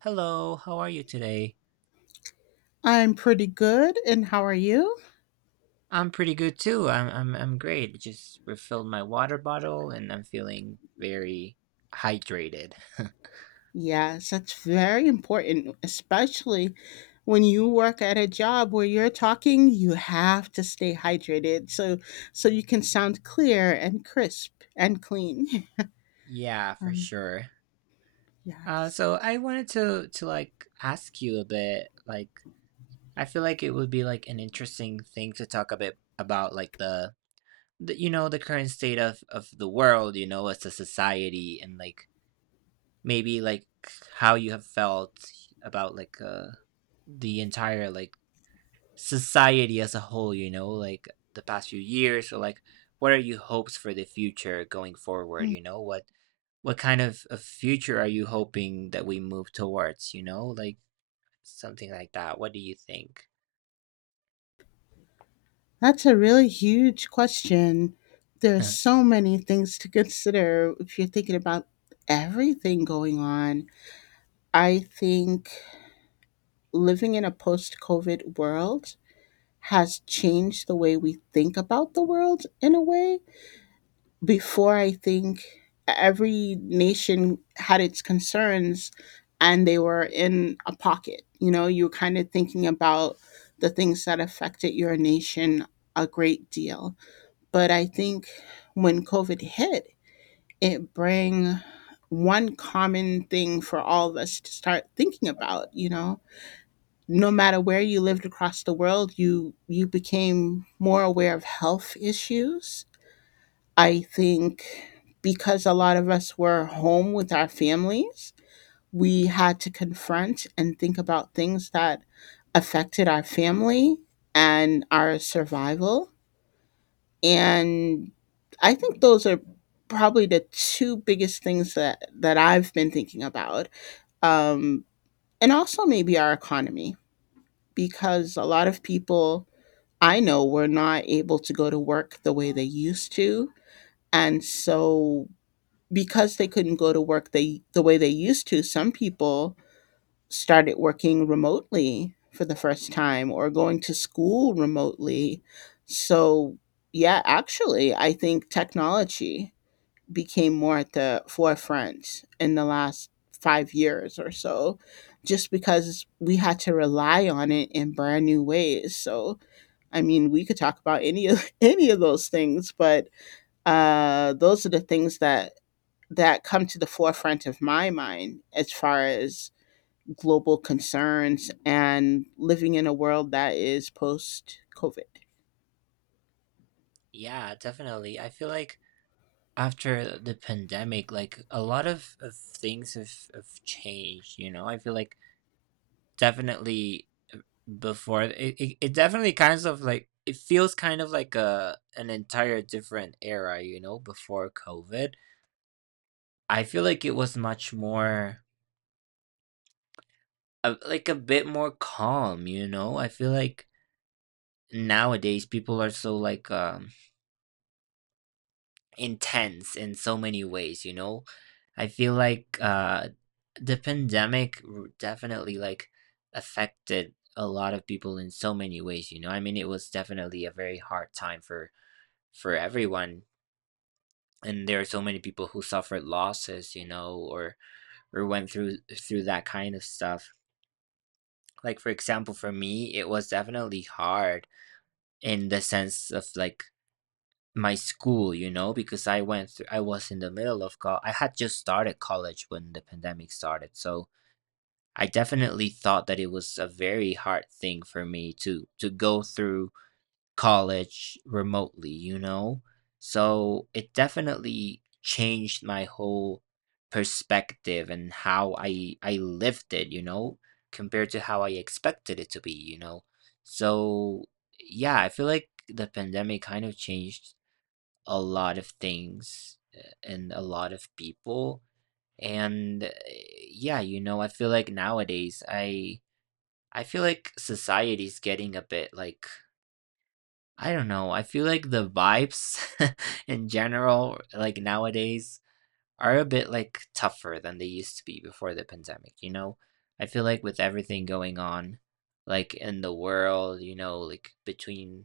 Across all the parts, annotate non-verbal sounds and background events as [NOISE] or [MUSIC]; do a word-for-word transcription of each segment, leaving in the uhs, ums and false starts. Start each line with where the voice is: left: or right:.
right: Hello, how are you today?
left: I'm pretty good, and how are you?
right: I'm pretty good too. I'm I'm I'm great. Just refilled my water bottle and I'm feeling very hydrated. [LAUGHS]
left: Yes, that's very important, especially when you work at a job where you're talking, you have to stay hydrated so so you can sound clear and crisp and clean. [LAUGHS]
right: Yeah, for
left: Um,
right: sure. Uh,
left: yes.
right: so I wanted to to like ask you a bit. Like, I feel like it would be like an interesting thing to talk a bit about, like the, the you know the current state of of the world, you know, as a society, and like maybe like how you have felt about like uh the entire like society as a whole, you know, like the past few years, or like what are your hopes for the future going forward,
left: Hmm.
right: you know? What what kind of, of future are you hoping that we move towards, you know? Like something like that. What do you think?
left: That's a really huge question. There's
right: [LAUGHS]
left: so many things to consider if you're thinking about everything going on. I think living in a post-COVID world has changed the way we think about the world in a way. Before, I think every nation had its concerns and they were in a pocket. You know, you were kind of thinking about the things that affected your nation a great deal. But I think when COVID hit, it bring one common thing for all of us to start thinking about. You know, no matter where you lived across the world, you you became more aware of health issues, I think, because a lot of us were home with our families. We had to confront and think about things that affected our family and our survival. And I think those are probably the two biggest things that that i've been thinking about, um and also maybe our economy, because a lot of people, I know, we're not able to go to work the way they used to. And so because they couldn't go to work, they the way they used to, some people started working remotely for the first time, or going to school remotely. So yeah, actually I think technology became more at the forefront in the last five years or so, just because we had to rely on it in brand new ways. So I mean, we could talk about any of [LAUGHS] any of those things, but uh, those are the things that that come to the forefront of my mind as far as global concerns and living in a world that is post COVID.
right: Yeah, definitely. I feel like after the pandemic, like a lot of, of things have, have changed, you know? I feel like definitely before it, it, it definitely kinds of like it feels kind of like a an entire different era, you know. Before COVID I feel like it was much more uh, like a bit more calm, you know. I feel like nowadays people are so like um intense in so many ways, you know. I feel like uh the pandemic r- definitely like affected a lot of people in so many ways, you know. I mean, it was definitely a very hard time for for everyone, and there are so many people who suffered losses, you know, or or went through through that kind of stuff. Like, for example, for me it was definitely hard in the sense of like my school, you know, because I went through, I was in the middle of college. I had just started college when the pandemic started. So I definitely thought that it was a very hard thing for me to to go through college remotely, you know? So it definitely changed my whole perspective and how I I lived it, you know, compared to how I expected it to be, you know. So yeah, I feel like the pandemic kind of changed a lot of things, uh, and a lot of people, and uh, yeah, you know, I feel like nowadays i i feel like society's getting a bit like, I don't know, I feel like the vibes [LAUGHS] in general like nowadays are a bit like tougher than they used to be before the pandemic, you know. I feel like with everything going on like in the world, you know, like between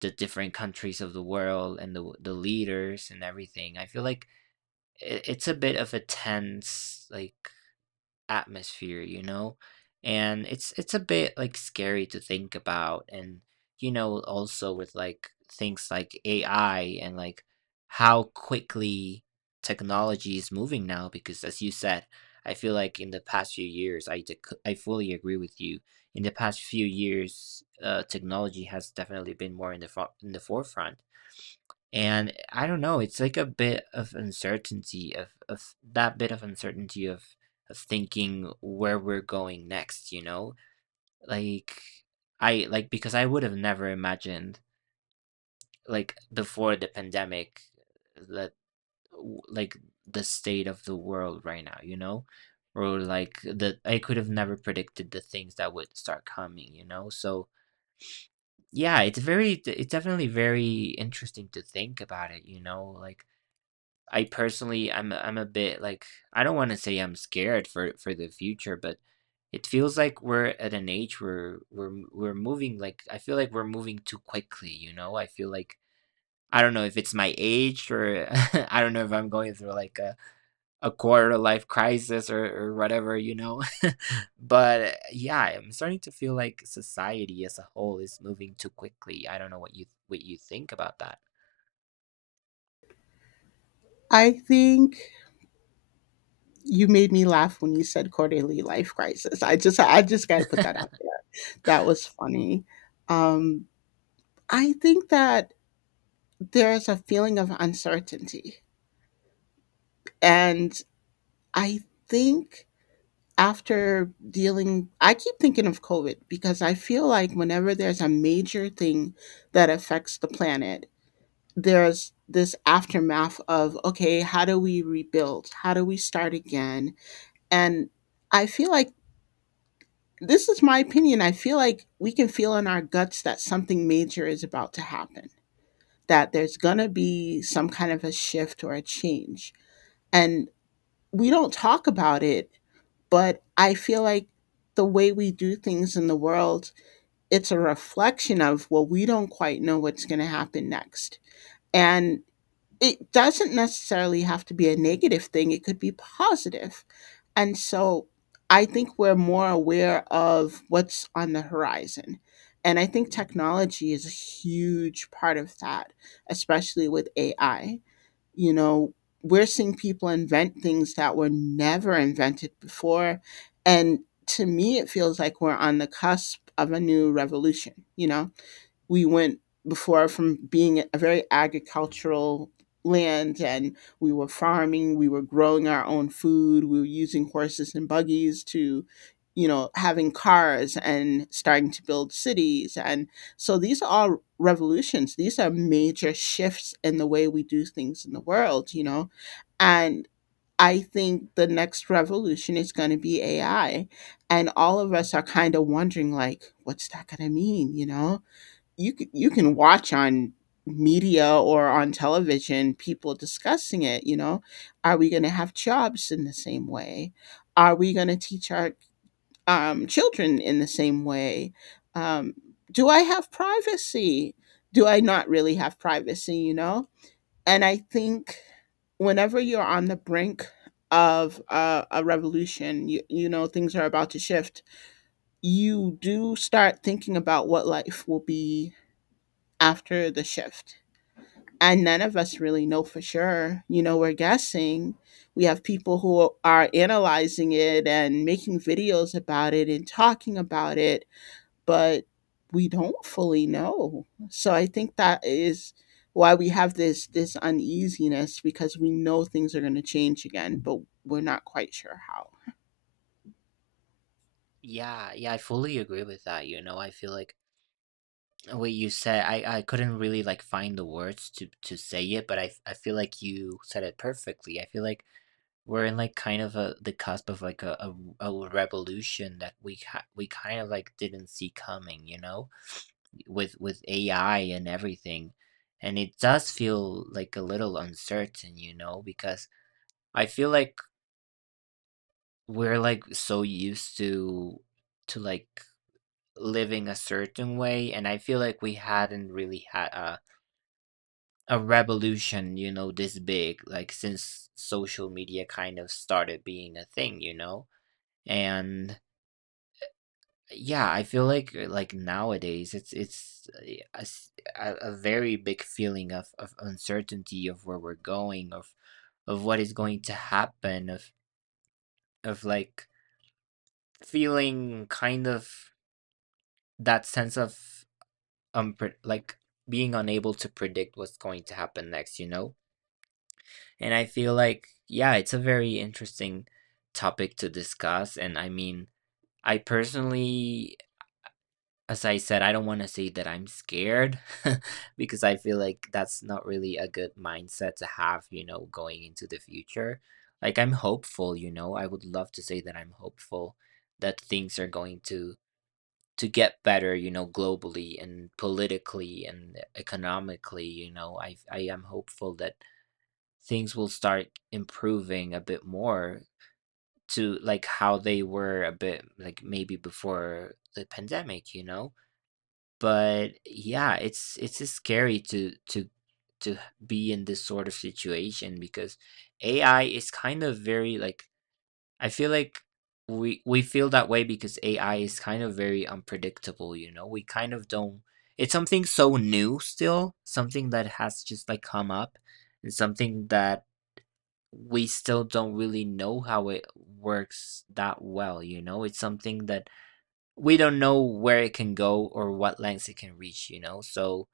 right: the different countries of the world and the the leaders and everything, I feel like it, it's a bit of a tense like atmosphere, you know, and it's it's a bit like scary to think about. And you know, also with like things like AI, and like how quickly technology is moving now, because as you said, I feel like in the past few years i dec- I fully agree with you, in the past few years uh, technology has definitely been more in the fo- in the forefront. And I don't know, it's like a bit of uncertainty of of that bit of uncertainty of of thinking where we're going next, you know? Like I like, because I would have never imagined like before the pandemic that w- like the state of the world right now, you know? Or like, that I could have never predicted the things that would start coming, you know? So yeah, it's very it's definitely very interesting to think about it, you know? Like, I personally, I'm I'm a bit like, I don't want to say I'm scared for for the future, but it feels like we're at an age where we're we're moving, like I feel like we're moving too quickly. You know, I feel like I don't know if it's my age, or [LAUGHS] I don't know if I'm going through like a a quarter life crisis or or whatever. You know, [LAUGHS] but yeah, I'm starting to feel like society as a whole is moving too quickly. I don't know what you what you think about that.
left: I think you made me laugh when you said quarterly life crisis. I just I just got to put that out there. That was funny. Um, I think that there's a feeling of uncertainty, and I think after dealing, I keep thinking of COVID because I feel like whenever there's a major thing that affects the planet, there's this aftermath of, okay, how do we rebuild? How do we start again? And I feel like, this is my opinion, I feel like we can feel in our guts that something major is about to happen, that there's going to be some kind of a shift or a change. And we don't talk about it, but I feel like the way we do things in the world, it's a reflection of, well, we don't quite know what's going to happen next. And it doesn't necessarily have to be a negative thing, it could be positive. And so I think we're more aware of what's on the horizon. And I think technology is a huge part of that, especially with A I. You know, we're seeing people invent things that were never invented before. And to me, it feels like we're on the cusp of a new revolution, you know? We went before from being a very agricultural land, and we were farming, we were growing our own food, we were using horses and buggies, to, you know, having cars and starting to build cities. And so these are all revolutions, these are major shifts in the way we do things in the world, you know. And I think the next revolution is going to be AI, and all of us are kind of wondering like, what's that going to mean, you know? You c- you can watch on media or on television people discussing it. You know, are we going to have jobs in the same way? Are we going to teach our um, children in the same way? um, do I have privacy, do I not really have privacy, you know? And I think, whenever you're on the brink of uh, a revolution, you, you know things are about to shift, you do start thinking about what life will be after the shift. And none of us really know for sure. You know, we're guessing. We have people who are analyzing it and making videos about it and talking about it, but we don't fully know. So I think that is why we have this this uneasiness, because we know things are going to change again, but we're not quite sure how.
right: Yeah, yeah, I fully agree with that. You know, I feel like what you said, I I couldn't really like find the words to to say it, but I I feel like you said it perfectly. I feel like we're in like kind of a the cusp of like a a, a revolution that we ha- we kind of like didn't see coming, you know, with with A I and everything. And it does feel like a little uncertain, you know, because I feel like we're like so used to to like living a certain way, and I feel like we hadn't really had a a revolution, you know, this big, like since social media kind of started being a thing, you know? And yeah, I feel like like nowadays it's it's a, a s- a- a very big feeling of, of uncertainty of where we're going, of of what is going to happen, of of like feeling kind of that sense of um like being unable to predict what's going to happen next, you know? And I feel like, yeah, it's a very interesting topic to discuss. And I mean, I personally, as I said, I don't want to say that I'm scared [LAUGHS] because I feel like that's not really a good mindset to have, you know, going into the future. Like, I'm hopeful, you know, I would love to say that I'm hopeful that things are going to to get better, you know, globally and politically and economically. You know, i i am hopeful that things will start improving a bit more, to like how they were a bit like maybe before the pandemic, you know? But yeah, it's it's just scary to to to be in this sort of situation because A I is kind of very like, I feel like we we feel that way because A I is kind of very unpredictable, you know? We kind of don't, it's something so new still, something that has just like come up, and something that we still don't really know how it works that well, you know? It's something that we don't know where it can go or what lengths it can reach, you know? So,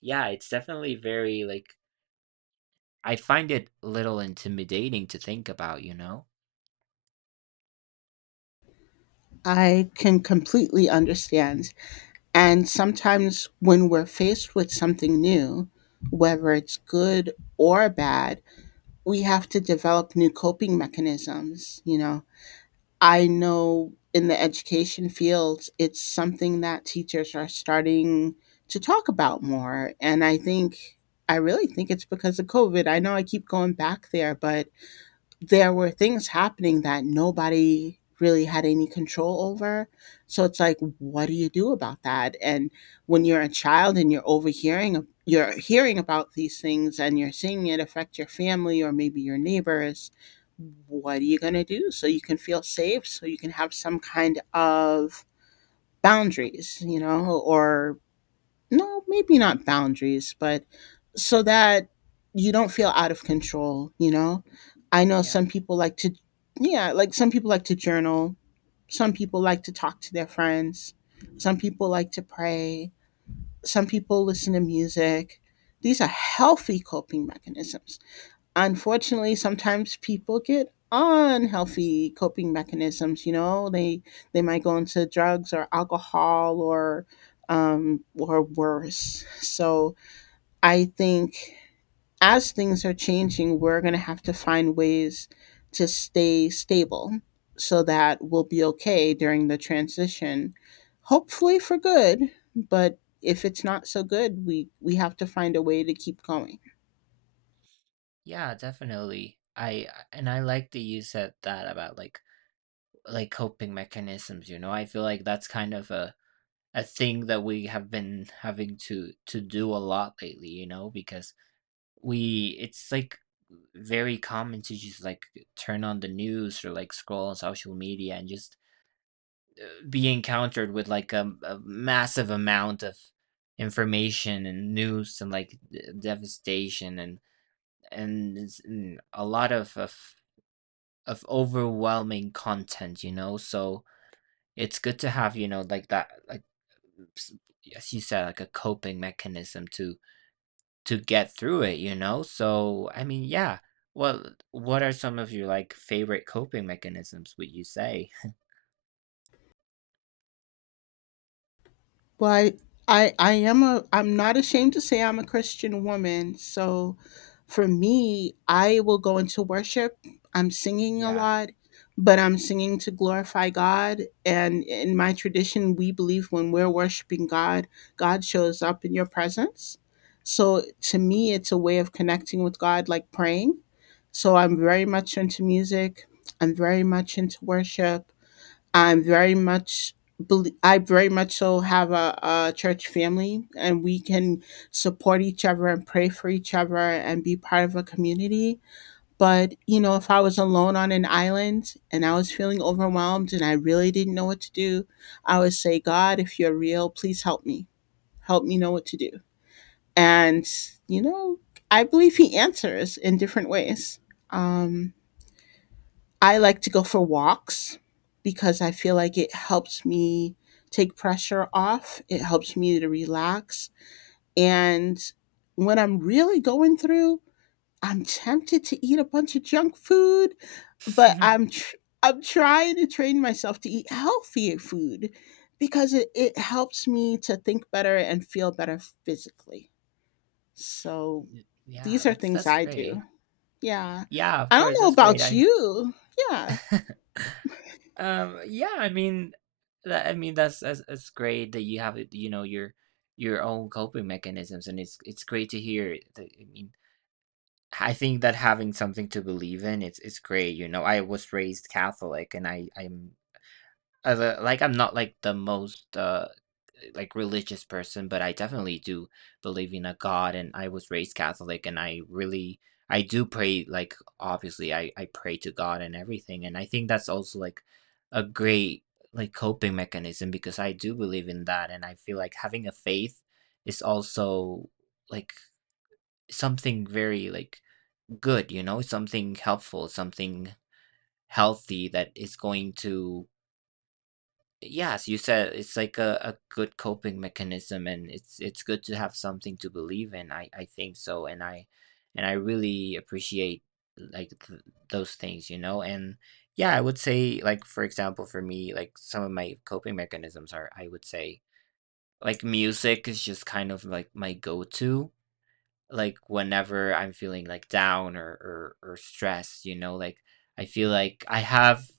right: yeah, it's definitely very like, I find it a little intimidating to think about, you know?
left: I can completely understand. And sometimes when we're faced with something new, whether it's good or bad, we have to develop new coping mechanisms. You know, I know in the education field, it's something that teachers are starting to talk about more. And I think, I really think, it's because of COVID. I know I keep going back there, but there were things happening that nobody really had any control over. So it's like, what do you do about that? And when you're a child and you're overhearing, you're hearing about these things, and you're seeing it affect your family or maybe your neighbors, what are you going to do so you can feel safe, so you can have some kind of boundaries, you know, or no, maybe not boundaries, but so that you don't feel out of control, you know? I know
right: Yeah.
left: some people like to, yeah, like some people like to journal. Some people like to talk to their friends. Some people like to pray. Some people listen to music. These are healthy coping mechanisms. Unfortunately, sometimes people get unhealthy coping mechanisms. You know, they they might go into drugs or alcohol, or um or worse. So I think, as things are changing, we're going to have to find ways to stay stable, so that we'll be okay during the transition, hopefully for good. But if it's not so good, we we have to find a way to keep going.
right: Yeah, definitely. I and I like that you said that about like like coping mechanisms, you know? I feel like that's kind of a a thing that we have been having to to do a lot lately, you know, because we it's like very common to just like turn on the news, or like scroll on social media, and just be encountered with like a, a massive amount of information and news and like d- devastation and and, it's- and a lot of, of of overwhelming content, you know. So it's good to have, you know, like that like s- as you said, like a coping mechanism to to get through it, you know? So, I mean, yeah. Well, what are some of your like favorite coping mechanisms, would you say? [LAUGHS]
left: Well, I, I I am a I'm not ashamed to say I'm a Christian woman. So for me, I will go into worship. I'm singing a
right: Yeah.
left: lot, but I'm singing to glorify God. And in my tradition, we believe when we're worshiping God, God shows up in your presence. So to me, it's a way of connecting with God, like praying. So I'm very much into music. I'm very much into worship. I'm very much belie- I very much so have a, a church family, and we can support each other and pray for each other and be part of a community. But you know, if I was alone on an island and I was feeling overwhelmed and I really didn't know what to do, I would say, God, if you're real, please help me. Help me know what to do. And you know, I believe He answers in different ways. Um, I like to go for walks because I feel like it helps me take pressure off. It helps me to relax. And when I'm really going through, I'm tempted to eat a bunch of junk food, but
right: [LAUGHS]
left: I'm tr- I'm trying to train myself to eat healthier food, because it, it helps me to think better and feel better physically. So
right: Y- Yeah,
left: these are
right: that's
left: things
right: that's
left: I
right: great.
left: do. Yeah.
right: Yeah, of
left: I don't
right: course,
left: know
right: that's great.
left: about
right: I
left: you. Yeah.
right: [LAUGHS] um yeah, I mean that I mean that's that's, that's great that you have it, you know, your your own coping mechanisms, and it's it's great to hear that. I mean, I think that having something to believe in it's it's great, you know. I was raised Catholic and I I'm as a like I'm not like the most uh like religious person, but I definitely do believe in a God, and I was raised Catholic, and I really I do pray, like obviously I I pray to God and everything, and I think that's also like a great like coping mechanism, because I do believe in that, and I feel like having a faith is also like something very like good, you know, something helpful, something healthy that is going to. Yes, you said it's like a, a good coping mechanism, and it's it's good to have something to believe in. I, I think so, and I and I really appreciate like th- those things, you know? And yeah, I would say like for example for me like some of my coping mechanisms are, I would say like music is just kind of like my go-to, like whenever I'm feeling like down, or, or or stressed, you know, like I feel like I have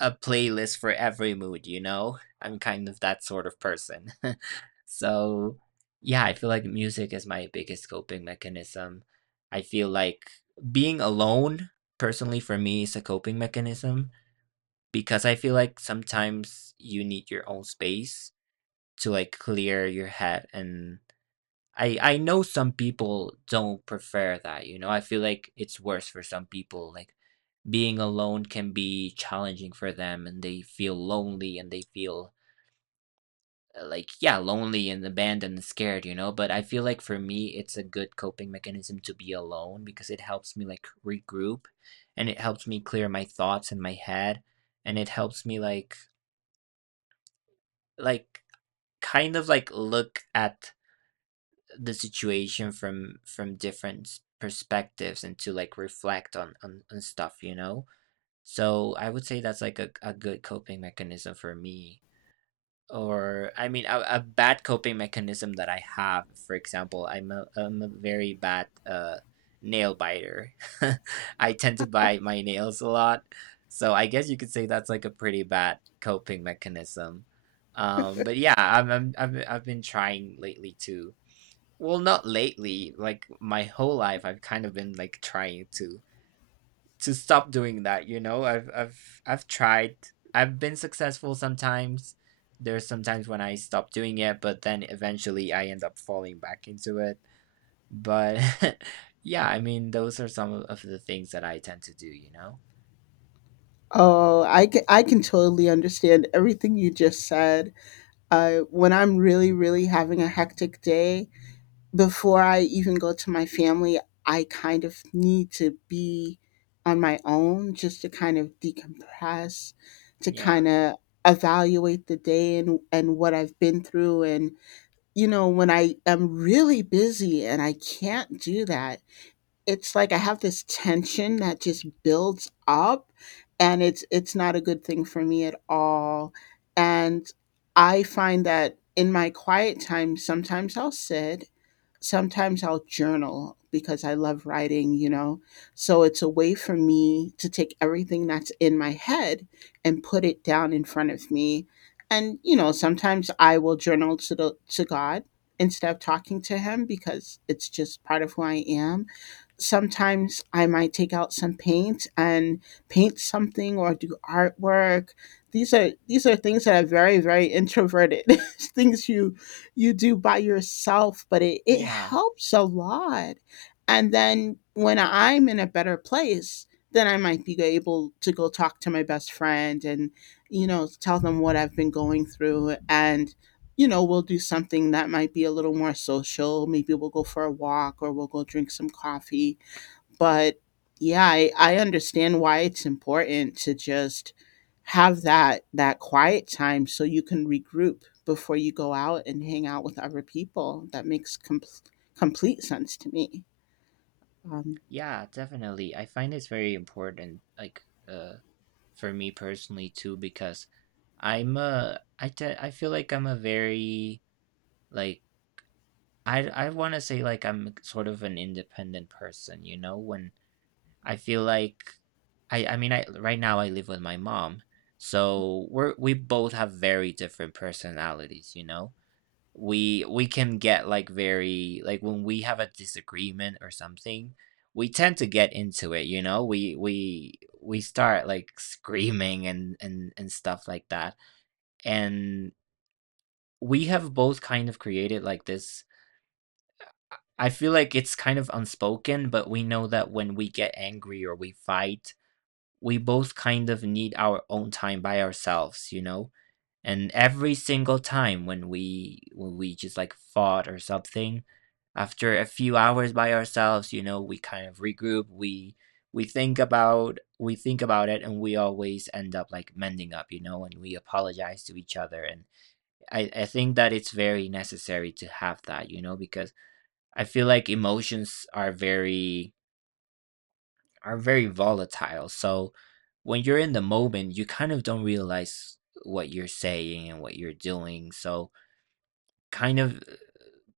right: a playlist for every mood, you know? [LAUGHS] I'm kind of that sort of person. [LAUGHS] So yeah, I feel like music is my biggest coping mechanism. I feel like being alone personally for me is a coping mechanism because I feel like sometimes you need your own space to like clear your head and I I know some people don't prefer that, you know. I feel like it's worse for some people. Like being alone can be challenging for them and they feel lonely and they feel uh, like yeah, lonely and abandoned and scared, you know. But I feel like for me it's a good coping mechanism to be alone because it helps me like regroup and it helps me clear my thoughts in my head and it helps me like like kind of like look at the situation from from different perspectives and to like reflect on on, on stuff, you know. So I would say that's like a, a good coping mechanism for me. Or I mean, a, a bad coping mechanism that I have, for example, i'm a, I'm a very bad uh nail biter. [LAUGHS] I tend to bite my nails a lot, so I guess you could say that's like a pretty bad coping mechanism. um but yeah, i'm, I'm i've, I've been trying lately to— well, not lately. Like my whole life, I've kind of been like trying to to stop doing that. You know, I've I've I've tried. I've been successful sometimes. There's sometimes when I stop doing it, but then eventually I end up falling back into it. But [LAUGHS] yeah, I mean, those are some of the things that I tend to do, you know?
left: Oh, I can, I can totally understand everything you just said. Uh, when I'm really, really having a hectic day, before I even go to my family, I kind of need to be on my own just to kind of decompress, to
right: Yeah,
left: kind of evaluate the day, and, and what I've been through. And you know, when I am really busy and I can't do that, it's like I have this tension that just builds up, and it's it's not a good thing for me at all. And I find that in my quiet time, sometimes I'll sit, sometimes I'll journal, because I love writing, you know. So it's a way for me to take everything that's in my head and put it down in front of me. And you know, sometimes I will journal to the to God instead of talking to him, because it's just part of who I am. Sometimes I might take out some paint and paint something or do artwork. These are these are things that are very, very introverted [LAUGHS] things you you do by yourself, but it it
right: yeah,
left: helps a lot. And then when I'm in a better place, then I might be able to go talk to my best friend and, you know, tell them what I've been going through. And you know, we'll do something that might be a little more social. Maybe we'll go for a walk or we'll go drink some coffee. But yeah, I, I understand why it's important to just have that that quiet time, so you can regroup before you go out and hang out with other people. That makes com- complete sense to me. um,
right: yeah. Definitely, I find it's very important. Like, uh, for me personally too, because I'm a I te- I feel like I'm a very— like I I want to say like I'm sort of an independent person, you know. When I feel like I I mean, I right now I live with my mom. So we're we both have very different personalities, you know. We we can get like very— like when we have a disagreement or something, we tend to get into it, you know. We we we start like screaming and and and stuff like that. And we have both kind of created like this— I feel like it's kind of unspoken, but we know that when we get angry or we fight, we both kind of need our own time by ourselves, you know? And every single time when we when we just like fought or something, after a few hours by ourselves, you know, we kind of regroup, we— we think about we think about it, and we always end up like mending up, you know, and we apologize to each other. And I, I think that it's very necessary to have that, you know, because I feel like emotions are very— are very volatile. So when you're in the moment, you kind of don't realize what you're saying and what you're doing. So kind of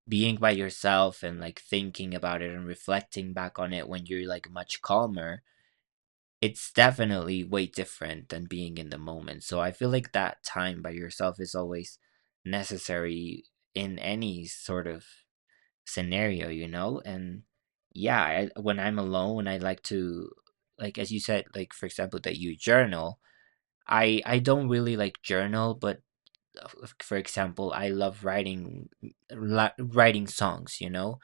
right: being by yourself and like thinking about it and reflecting back on it when you're like much calmer, it's definitely way different than being in the moment. So I feel like that time by yourself is always necessary in any sort of scenario, you know? And yeah, I, when I'm alone, I like to, like, as you said, like, for example, that you journal. I, I don't really like journal, but uh, f- for example, I love writing, li- writing songs, you know?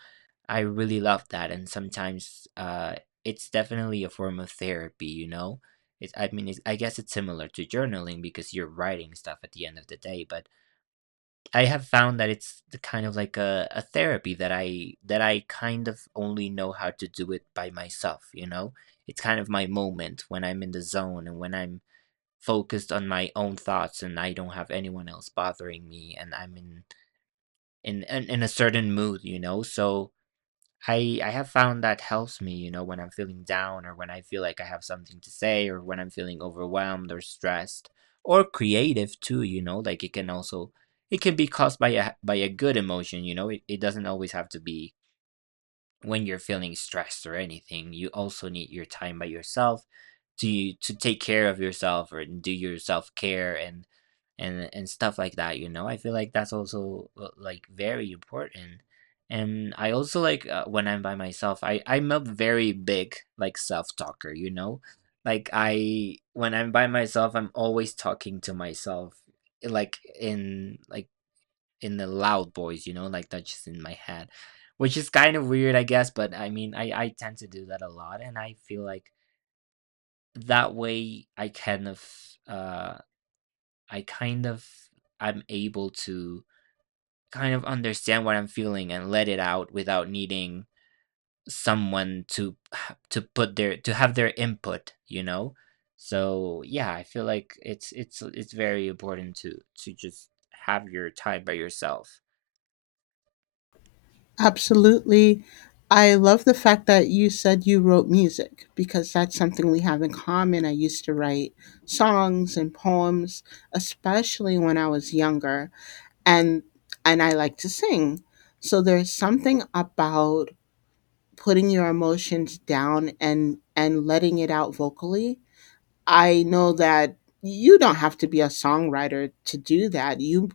right: I really love that. And sometimes, uh, it's definitely a form of therapy, you know? It's, I mean, it's, I guess it's similar to journaling because you're writing stuff at the end of the day, but I have found that it's the kind of like a, a therapy that I that I kind of only know how to do it by myself, you know? It's kind of my moment when I'm in the zone and when I'm focused on my own thoughts and I don't have anyone else bothering me and I'm in in in, in a certain mood, you know? So I I have found that helps me, you know, when I'm feeling down or when I feel like I have something to say or when I'm feeling overwhelmed or stressed or creative too, you know. Like it can also— it can be caused by a by a good emotion, you know. It, it doesn't always have to be when you're feeling stressed or anything. You also need your time by yourself to to take care of yourself or do your self care and and and stuff like that. You know, I feel like that's also uh, like very important. And I also like— uh, when I'm by myself, I I'm a very big like self talker. You know, like I when I'm by myself, I'm always talking to myself, like, in— like in the loud voice, you know, like that's just in my head, which is kind of weird, I guess. But I mean, I I tend to do that a lot, and I feel like that way I kind of— uh I kind of— I'm able to kind of understand what I'm feeling and let it out without needing someone to— to put their to have their input, you know. So yeah, I feel like it's it's it's very important to to just have your time by yourself.
left: Absolutely. I love the fact that you said you wrote music, because that's something we have in common. I used to write songs and poems, especially when I was younger, and and I like to sing. So there's something about putting your emotions down and and letting it out vocally. I know that you don't have to be a songwriter to do that. You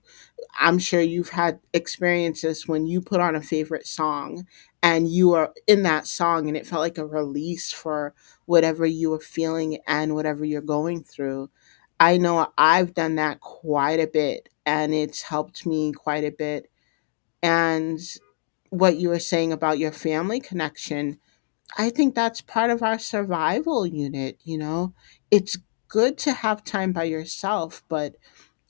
left: I'm sure you've had experiences when you put on a favorite song and you are in that song, and it felt like a release for whatever you were feeling and whatever you're going through. I know I've done that quite a bit, and it's helped me quite a bit. And what you were saying about your family connection, I think that's part of our survival unit, you know? It's good to have time by yourself, but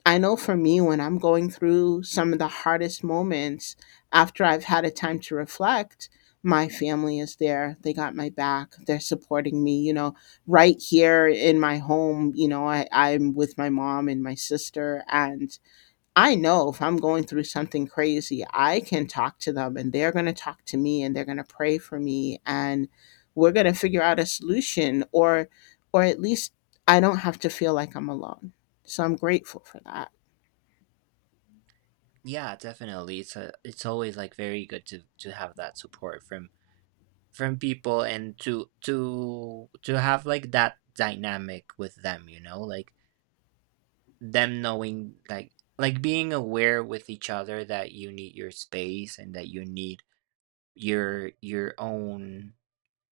left: I know for me, when I'm going through some of the hardest moments, after I've had a time to reflect, my family is there. They got my back. They're supporting me, you know, right here in my home. You know, I, I'm with my mom and my sister. And I know if I'm going through something crazy, I can talk to them, and they're going to talk to me, and they're going to pray for me. And we're going to figure out a solution, or, or at least I don't have to feel like I'm alone. So I'm grateful for that.
right: Yeah, definitely. It's a, it's always like very good to to have that support from from people, and to to to have like that dynamic with them, you know. Like them knowing like— like being aware with each other that you need your space and that you need your your own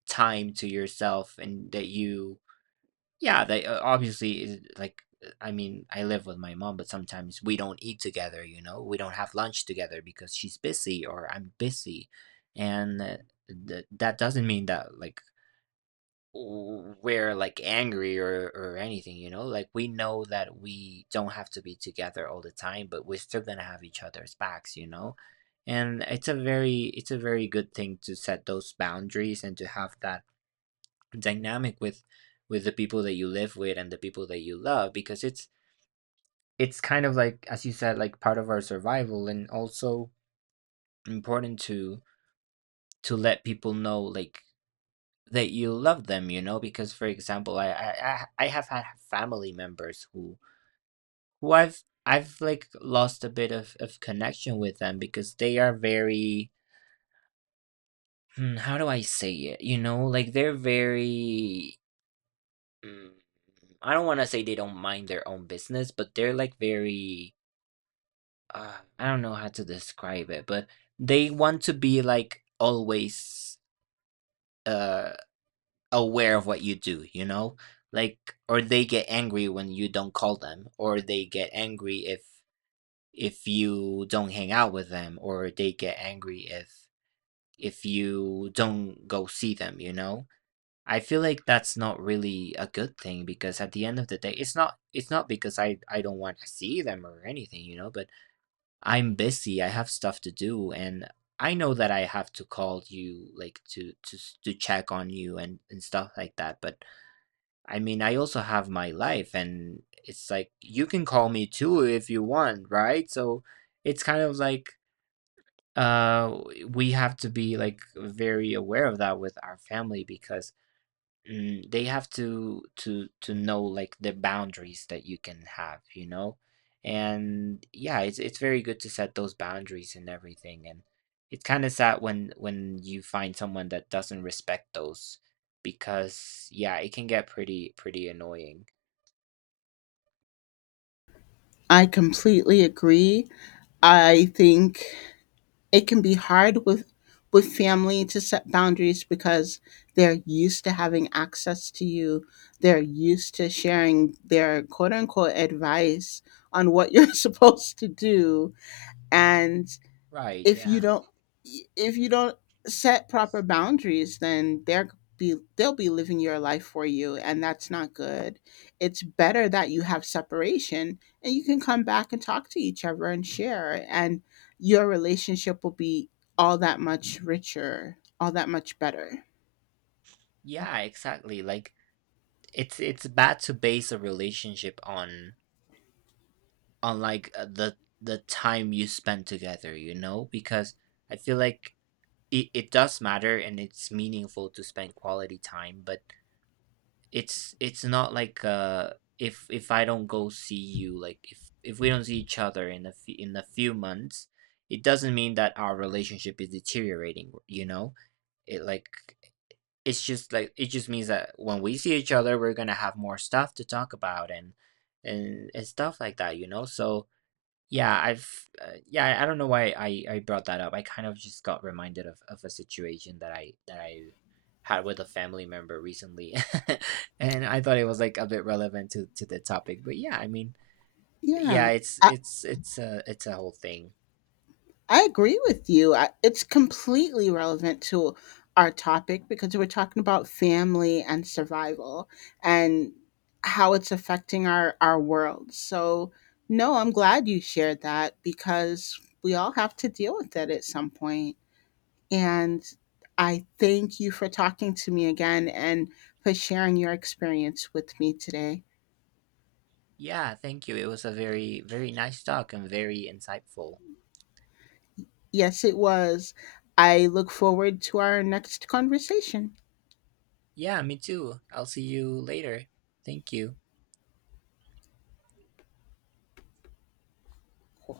right: time to yourself, and that you— yeah, they uh, obviously is- like uh, I mean, I live with my mom, but sometimes we don't eat together, you know? We don't have lunch together because she's busy or I'm busy. And uh, th- that doesn't mean that like w- we're like angry or or anything, you know? Like we know that we don't have to be together all the time, but we're still gonna have each other's backs, you know? And it's a very— it's a very good thing to set those boundaries and to have that dynamic with with the people that you live with and the people that you love, because it's it's kind of like, as you said, like part of our survival, and also important to to let people know like that you love them, you know. Because for example, i i i I have had family members who who i've i've like lost a bit of of connection with them, because they are very— hmm, how do I say it, you know. Like they're very— mm, I don't want to say they don't mind their own business, but they're like very, uh, I don't know how to describe it, but they want to be like always uh aware of what you do, you know? Like, or they get angry when you don't call them, or they get angry if if you don't hang out with them, or they get angry if if you don't go see them, you know? I feel like that's not really a good thing, because at the end of the day, it's not it's not because I I don't want to see them or anything, you know, but I'm busy, I have stuff to do. And I know that I have to call you, like, to to s- to check on you and and stuff like that, but I mean, I also have my life, and it's like you can call me too if you want, right? So it's kind of like— uh we have to be like very aware of that with our family, because mm, they have to to to know like the boundaries that you can have, you know. And yeah, it's it's very good to set those boundaries and everything, and it's kind of sad when when you find someone that doesn't respect those, because yeah, it can get pretty pretty annoying.
left: I completely agree. I think it can be hard with with family to set boundaries, because they're used to having access to you. They're used to sharing their quote unquote advice on what you're [LAUGHS] supposed to do. And
right: Right,
left: if you
right: yeah.
left: don't if you don't set proper boundaries, then they're be they'll be living your life for you, and that's not good. It's better that you have separation, and you can come back and talk to each other and share, and your relationship will be all that much richer, all that much better.
right: Yeah, exactly. Like it's it's bad to base a relationship on on like, uh, the the time you spend together, you know, because I feel like it, it does matter and it's meaningful to spend quality time, but it's it's not like uh if if i don't go see you, like if if we don't see each other in a few— in a few months, it doesn't mean that our relationship is deteriorating, you know. It like— it's just like— it just means that when we see each other we're gonna have more stuff to talk about and and and stuff like that, you know. So yeah, I've uh, yeah, I I don't know why I I brought that up. I kind of just got reminded of of a situation that I that I had with a family member recently. [LAUGHS] And I thought it was like a bit relevant to to the topic. But yeah, I mean, yeah,
left: Yeah,
right: it's it's it's a it's a whole thing.
left: I agree with you. I, it's completely relevant to our topic, because we're talking about family and survival and how it's affecting our, our world. So, no, I'm glad you shared that, because we all have to deal with it at some point. And I thank you for talking to me again and for sharing your experience with me today.
right: Yeah, thank you. It was a very very nice talk and very insightful.
left: Yes, it was. I look forward to our next conversation.
right: Yeah, me too. I'll see you later. Thank you.